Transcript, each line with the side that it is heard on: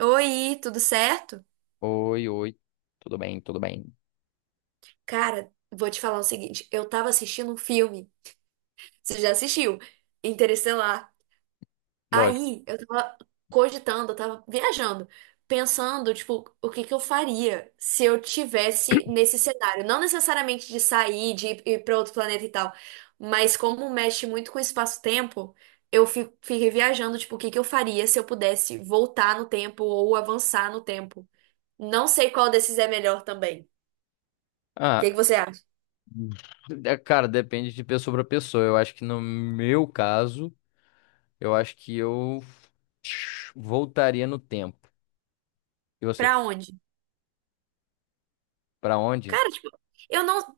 right: Oi, tudo certo?
left: Oi, oi. Tudo bem, tudo bem.
right: Cara, vou te falar o seguinte, eu tava assistindo um filme, você já assistiu, Interestelar.
left: Lógico.
right: Aí, eu tava cogitando, eu tava viajando, pensando, tipo, o que que eu faria se eu tivesse nesse cenário, não necessariamente de sair, de ir pra outro planeta e tal, mas como mexe muito com o espaço-tempo, eu fiquei viajando, tipo, o que que eu faria se eu pudesse voltar no tempo ou avançar no tempo. Não sei qual desses é melhor também. O
left: Ah,
right: que que você acha?
left: é, cara, depende de pessoa para pessoa. Eu acho que no meu caso, eu acho que eu voltaria no tempo. E você?
right: Pra onde?
left: Pra onde?
right: Cara, tipo, eu não.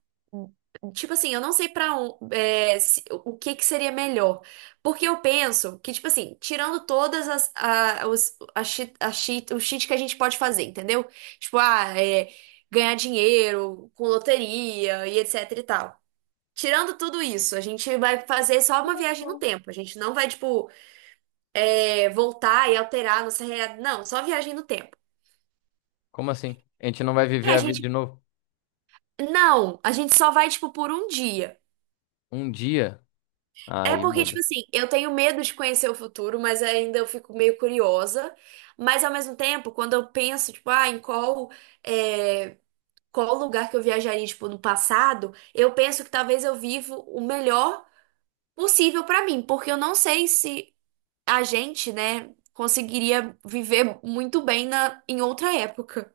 right: Tipo assim, eu não sei pra onde, o que que seria melhor. Porque eu penso que, tipo assim, tirando todas as, a, os, a cheat, o cheat que a gente pode fazer, entendeu? Tipo, ganhar dinheiro com loteria e etc e tal. Tirando tudo isso, a gente vai fazer só uma viagem no tempo. A gente não vai, tipo, voltar e alterar a nossa realidade. Não, só viagem no tempo.
left: Como assim? A gente não vai
right: É,
left: viver
right: a
left: a vida
right: gente.
left: de novo?
right: Não, a gente só vai, tipo, por um dia.
left: Um dia?
right: É
left: Aí
right: porque, tipo
left: muda.
right: assim, eu tenho medo de conhecer o futuro, mas ainda eu fico meio curiosa. Mas ao mesmo tempo, quando eu penso, tipo, ah, em qual, é, qual lugar que eu viajaria, tipo, no passado, eu penso que talvez eu vivo o melhor possível pra mim, porque eu não sei se a gente, né, conseguiria viver muito bem na, em outra época.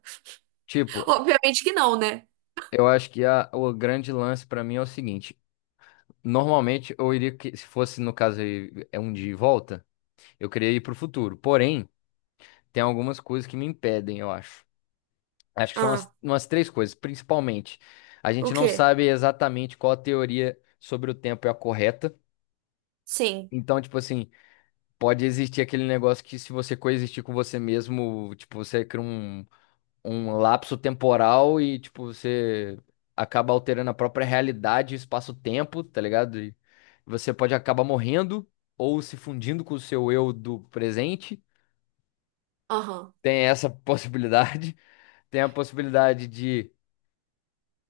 left: Tipo,
right: Obviamente que não, né?
left: eu acho que o grande lance pra mim é o seguinte. Normalmente eu iria que, se fosse no caso aí, é um dia e volta, eu queria ir pro futuro. Porém, tem algumas coisas que me impedem, eu acho. Acho que são umas,
right: Ah,
left: umas três coisas, principalmente. A
right: o
left: gente não
right: quê?
left: sabe exatamente qual a teoria sobre o tempo é a correta.
right: Sim.
left: Então, tipo assim, pode existir aquele negócio que se você coexistir com você mesmo, tipo, você cria um lapso temporal e, tipo, você acaba alterando a própria realidade, espaço-tempo, tá ligado? E você pode acabar morrendo ou se fundindo com o seu eu do presente.
right: Aham.
left: Tem essa possibilidade. Tem a possibilidade de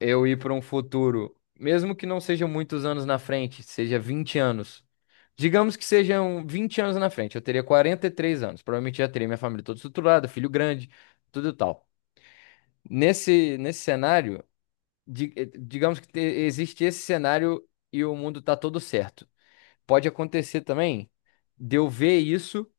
left: eu ir para um futuro, mesmo que não seja muitos anos na frente, seja 20 anos. Digamos que sejam 20 anos na frente, eu teria 43 anos. Provavelmente já teria minha família toda estruturada, filho grande, tudo e tal. Nesse cenário, digamos que existe esse cenário e o mundo tá todo certo. Pode acontecer também de eu ver isso.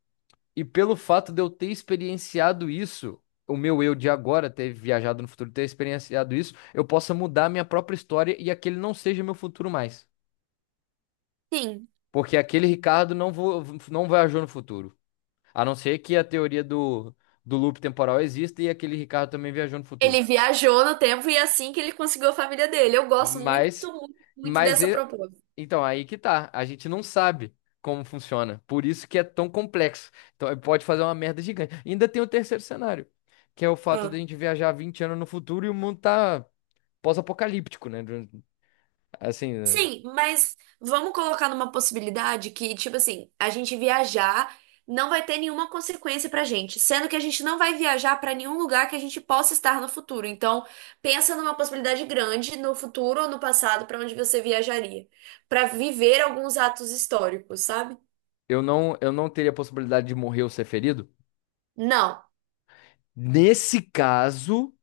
left: E pelo fato de eu ter experienciado isso, o meu eu de agora ter viajado no futuro, ter experienciado isso, eu possa mudar a minha própria história e aquele não seja meu futuro mais.
right: Sim.
left: Porque aquele Ricardo não viajou no futuro. A não ser que a teoria do loop temporal exista e aquele Ricardo também viajou no futuro.
right: Ele viajou no tempo e é assim que ele conseguiu a família dele. Eu gosto muito,
left: Mas,
right: muito, muito
left: mas
right: dessa
left: e-
right: proposta.
left: Então, aí que tá. A gente não sabe como funciona. Por isso que é tão complexo. Então, pode fazer uma merda gigante. Ainda tem o terceiro cenário, que é o fato de a
right: Ah,
left: gente viajar 20 anos no futuro e o mundo tá pós-apocalíptico, né? Assim, né?
right: sim, mas vamos colocar numa possibilidade que, tipo assim, a gente viajar não vai ter nenhuma consequência pra gente, sendo que a gente não vai viajar pra nenhum lugar que a gente possa estar no futuro. Então, pensa numa possibilidade grande no futuro ou no passado pra onde você viajaria, pra viver alguns atos históricos, sabe?
left: Eu não teria a possibilidade de morrer ou ser ferido.
right: Não.
left: Nesse caso,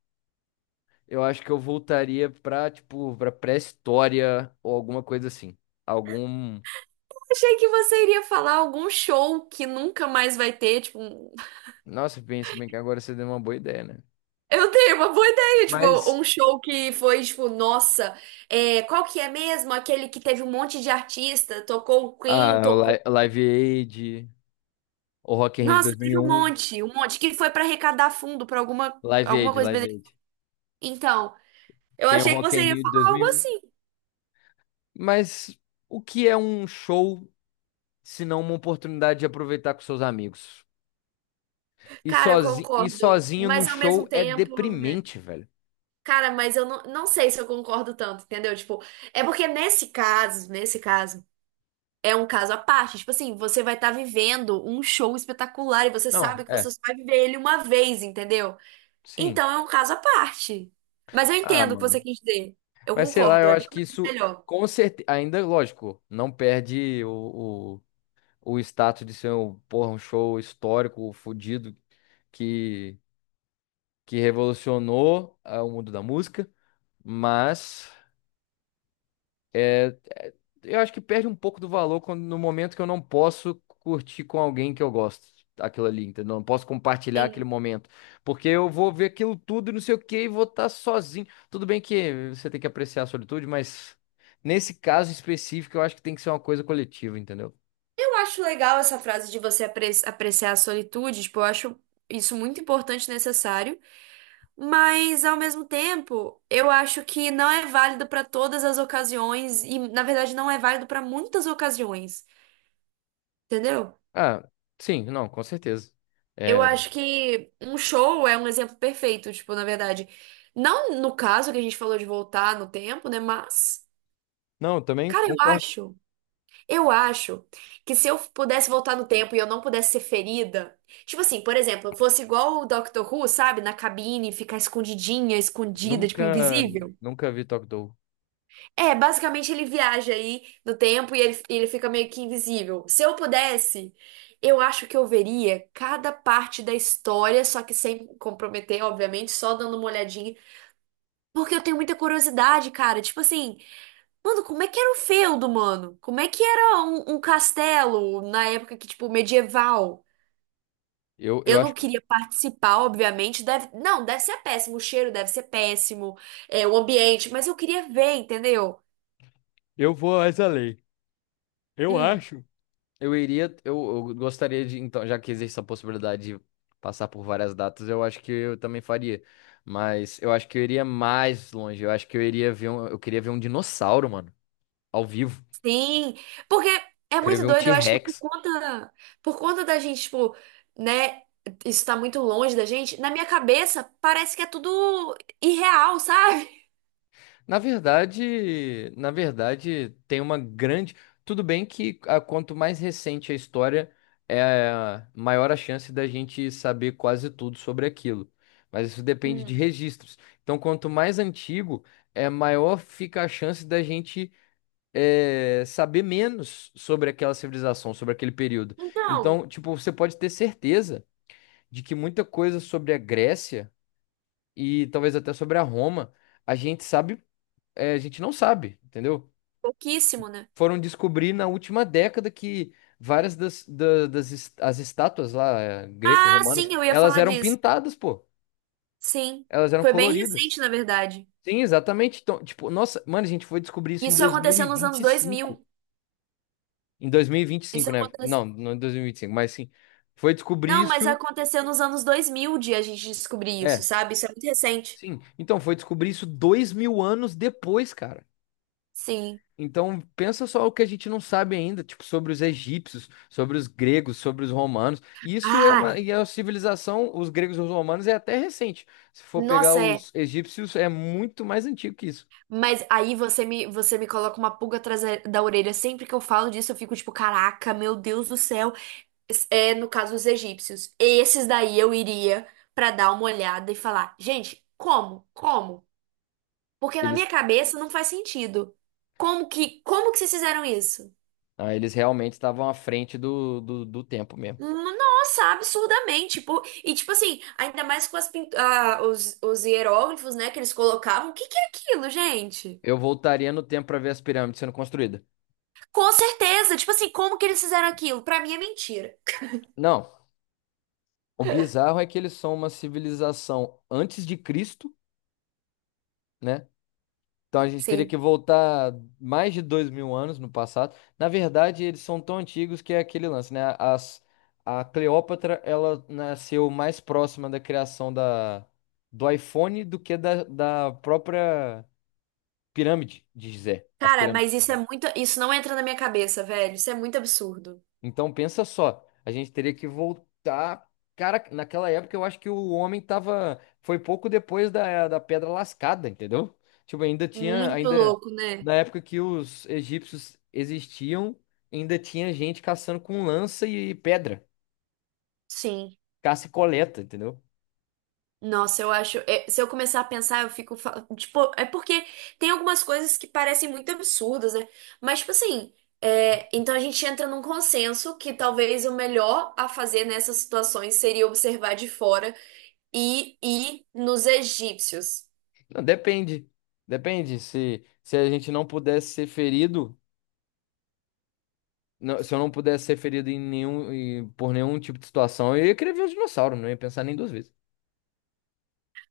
left: eu acho que eu voltaria pra, tipo, pra pré-história ou alguma coisa assim. Algum.
right: Achei que você iria falar algum show que nunca mais vai ter, tipo. Um
left: Nossa, pensa bem que agora você deu uma boa ideia, né?
right: eu tenho uma boa ideia, tipo,
left: Mas.
right: um show que foi, tipo, nossa, qual que é mesmo? Aquele que teve um monte de artista, tocou o Queen,
left: Ah, o
right: tocou.
left: Live Aid. O Rock in Rio de
right: Nossa,
left: dois mil e
right: teve
left: um,
right: um monte, que foi pra arrecadar fundo pra alguma,
left: Live
right: alguma
left: Aid,
right: coisa.
left: Live
right: Bene-,
left: Aid.
right: então, eu
left: Tem o
right: achei que
left: Rock in
right: você ia
left: Rio de dois
right: falar
left: mil
right: algo
left: e um.
right: assim.
left: Mas o que é um show se não uma oportunidade de aproveitar com seus amigos? E
right: Cara, eu
left: sozinho, e
right: concordo,
left: sozinho num
right: mas ao
left: show
right: mesmo
left: é
right: tempo. é,
left: deprimente, velho.
right: Cara, mas eu não, não sei se eu concordo tanto, entendeu? Tipo, é porque nesse caso. É um caso à parte. Tipo assim, você vai estar vivendo um show espetacular e você
left: Não,
right: sabe que você
left: é,
right: só vai viver ele uma vez, entendeu?
left: sim.
right: Então é um caso à parte. Mas eu
left: Ah,
right: entendo o que você
left: mano.
right: quis dizer. Eu
left: Mas sei lá,
right: concordo,
left: eu
right: é mil
left: acho que
right: vezes
left: isso,
right: melhor.
left: com certeza, ainda, lógico, não perde o status de ser um, porra, um show histórico, fudido, que, que revolucionou o mundo da música, mas. É, eu acho que perde um pouco do valor quando, no momento que eu não posso curtir com alguém que eu gosto aquilo ali, entendeu? Não posso compartilhar aquele
right: Sim.
left: momento. Porque eu vou ver aquilo tudo e não sei o que e vou estar sozinho. Tudo bem que você tem que apreciar a solitude, mas nesse caso específico eu acho que tem que ser uma coisa coletiva, entendeu?
right: Eu acho legal essa frase de você apreciar a solitude, tipo, eu acho isso muito importante e necessário, mas ao mesmo tempo, eu acho que não é válido para todas as ocasiões e na verdade não é válido para muitas ocasiões, entendeu?
left: Ah, sim, não, com certeza.
right: Eu
left: É,
right: acho que um show é um exemplo perfeito, tipo, na verdade. Não no caso que a gente falou de voltar no tempo, né? Mas,
left: não, eu também
right: cara,
left: concordo.
right: eu acho que se eu pudesse voltar no tempo e eu não pudesse ser ferida, tipo assim, por exemplo, eu fosse igual o Doctor Who, sabe? Na cabine, ficar escondidinha, escondida, tipo,
left: Nunca,
right: invisível.
left: nunca vi Talk Dog.
right: É, basicamente ele viaja aí no tempo e ele fica meio que invisível. Se eu pudesse, eu acho que eu veria cada parte da história, só que sem comprometer, obviamente, só dando uma olhadinha. Porque eu tenho muita curiosidade, cara. Tipo assim, mano, como é que era o feudo, mano? Como é que era um castelo na época que, tipo, medieval?
left: Eu,
right: Eu
left: eu
right: não
left: acho que
right: queria participar, obviamente. Deve, não, deve ser péssimo. O cheiro deve ser péssimo, o ambiente, mas eu queria ver, entendeu?
left: eu vou às além. Eu
right: Hum.
left: acho. Eu iria, eu gostaria de, então, já que existe essa possibilidade de passar por várias datas, eu acho que eu também faria. Mas eu acho que eu iria mais longe. Eu acho que eu iria eu queria ver um dinossauro, mano, ao vivo.
right: Sim, porque é
left: Queria
right: muito
left: ver um
right: doido, eu acho que é
left: T-Rex.
right: por conta da gente, tipo, né, isso tá muito longe da gente, na minha cabeça parece que é tudo irreal, sabe?
left: Na verdade, tem uma grande. Tudo bem que quanto mais recente a história, é maior a chance da gente saber quase tudo sobre aquilo. Mas isso depende de
right: Hum.
left: registros. Então, quanto mais antigo, é maior fica a chance da gente saber menos sobre aquela civilização, sobre aquele período.
right: Então,
left: Então, tipo, você pode ter certeza de que muita coisa sobre a Grécia e talvez até sobre a Roma, a gente sabe a gente não sabe, entendeu?
right: pouquíssimo, né?
left: Foram descobrir na última década que várias das, da- das, es- as estátuas lá,
right: Ah,
left: greco-romanas,
right: sim, eu ia
left: elas
right: falar
left: eram
right: disso.
left: pintadas, pô.
right: Sim,
left: Elas eram
right: foi bem
left: coloridas.
right: recente, na verdade.
left: Sim, exatamente. Então, tipo, nossa, mano, a gente foi descobrir isso em
right: Isso aconteceu nos anos dois
left: 2025.
right: mil
left: Em
right: Isso
left: 2025, né?
right: aconteceu...
left: Não, não em 2025, mas sim. Foi descobrir
right: Não, mas
left: isso.
right: aconteceu nos anos 2000 de a gente descobrir isso,
left: É,
right: sabe? Isso é muito recente.
left: sim. Então, foi descobrir isso 2000 anos depois, cara.
right: Sim.
left: Então, pensa só o que a gente não sabe ainda, tipo, sobre os egípcios, sobre os gregos, sobre os romanos. E isso é
right: Ah,
left: uma, e a civilização, os gregos e os romanos, é até recente. Se for pegar
right: nossa, é.
left: os egípcios, é muito mais antigo que isso.
right: Mas aí você me coloca uma pulga atrás da orelha. Sempre que eu falo disso, eu fico tipo, caraca, meu Deus do céu. É, no caso, os egípcios. Esses daí eu iria pra dar uma olhada e falar, gente, como? Como? Porque na minha
left: Eles,
right: cabeça não faz sentido. Como que vocês fizeram isso?
left: eles realmente estavam à frente do tempo mesmo.
right: Nossa, absurdamente. Tipo, e tipo assim, ainda mais com as os hieróglifos, né, que eles colocavam. O que que é aquilo, gente?
left: Eu voltaria no tempo para ver as pirâmides sendo construídas.
right: Com certeza, tipo assim, como que eles fizeram aquilo? Pra mim é mentira.
left: Não, o bizarro é que eles são uma civilização antes de Cristo, né? Então a gente teria
right: Sim.
left: que voltar mais de 2000 anos no passado. Na verdade, eles são tão antigos que é aquele lance, né? A Cleópatra, ela nasceu mais próxima da criação do iPhone do que da própria pirâmide de Gizé, as
right: Cara, mas
left: pirâmides de
right: isso é
left: Gizé.
right: muito. Isso não entra na minha cabeça, velho. Isso é muito absurdo.
left: Então pensa só, a gente teria que voltar. Cara, naquela época eu acho que o homem tava. Foi pouco depois da Pedra Lascada, entendeu? Tipo, ainda tinha.
right: Muito
left: Ainda.
right: louco, né?
left: Na época que os egípcios existiam, ainda tinha gente caçando com lança e pedra.
right: Sim.
left: Caça e coleta, entendeu?
right: Nossa, eu acho. Se eu começar a pensar, eu fico. Tipo, é porque tem algumas coisas que parecem muito absurdas, né? Mas, tipo assim. Então a gente entra num consenso que talvez o melhor a fazer nessas situações seria observar de fora e ir nos egípcios.
left: Não, depende. Depende. Se a gente não pudesse ser ferido. Se eu não pudesse ser ferido por nenhum tipo de situação, eu ia querer ver os dinossauros, não ia pensar nem duas vezes.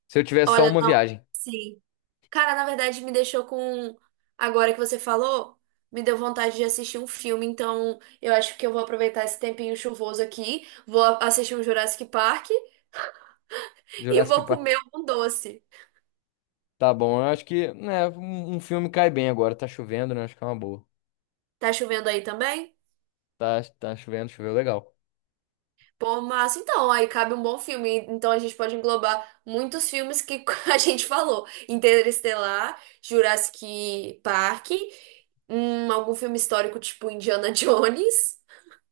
left: Se eu tivesse só
right: Olha,
left: uma
right: não.
left: viagem.
right: Sim. Cara, na verdade, me deixou com. Agora que você falou, me deu vontade de assistir um filme. Então, eu acho que eu vou aproveitar esse tempinho chuvoso aqui. Vou assistir um Jurassic Park e vou
left: Jurassic
right: comer
left: Park.
right: um doce.
left: Tá bom, eu acho que, né, um filme cai bem agora. Tá chovendo, né? Acho que é uma boa.
right: Tá chovendo aí também?
left: Tá chovendo, choveu legal.
right: Pô, massa. Então, aí cabe um bom filme. Então, a gente pode englobar muitos filmes que a gente falou: Interestelar, Jurassic Park, algum filme histórico tipo Indiana Jones.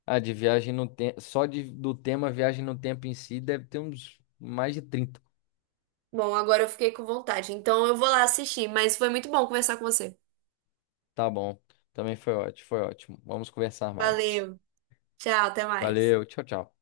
left: Ah, de viagem no tempo. Só do tema viagem no tempo em si, deve ter uns mais de 30.
right: Bom, agora eu fiquei com vontade. Então eu vou lá assistir, mas foi muito bom conversar com você.
left: Tá bom. Também foi ótimo, foi ótimo. Vamos conversar mais.
right: Valeu. Tchau, até mais.
left: Valeu, tchau, tchau.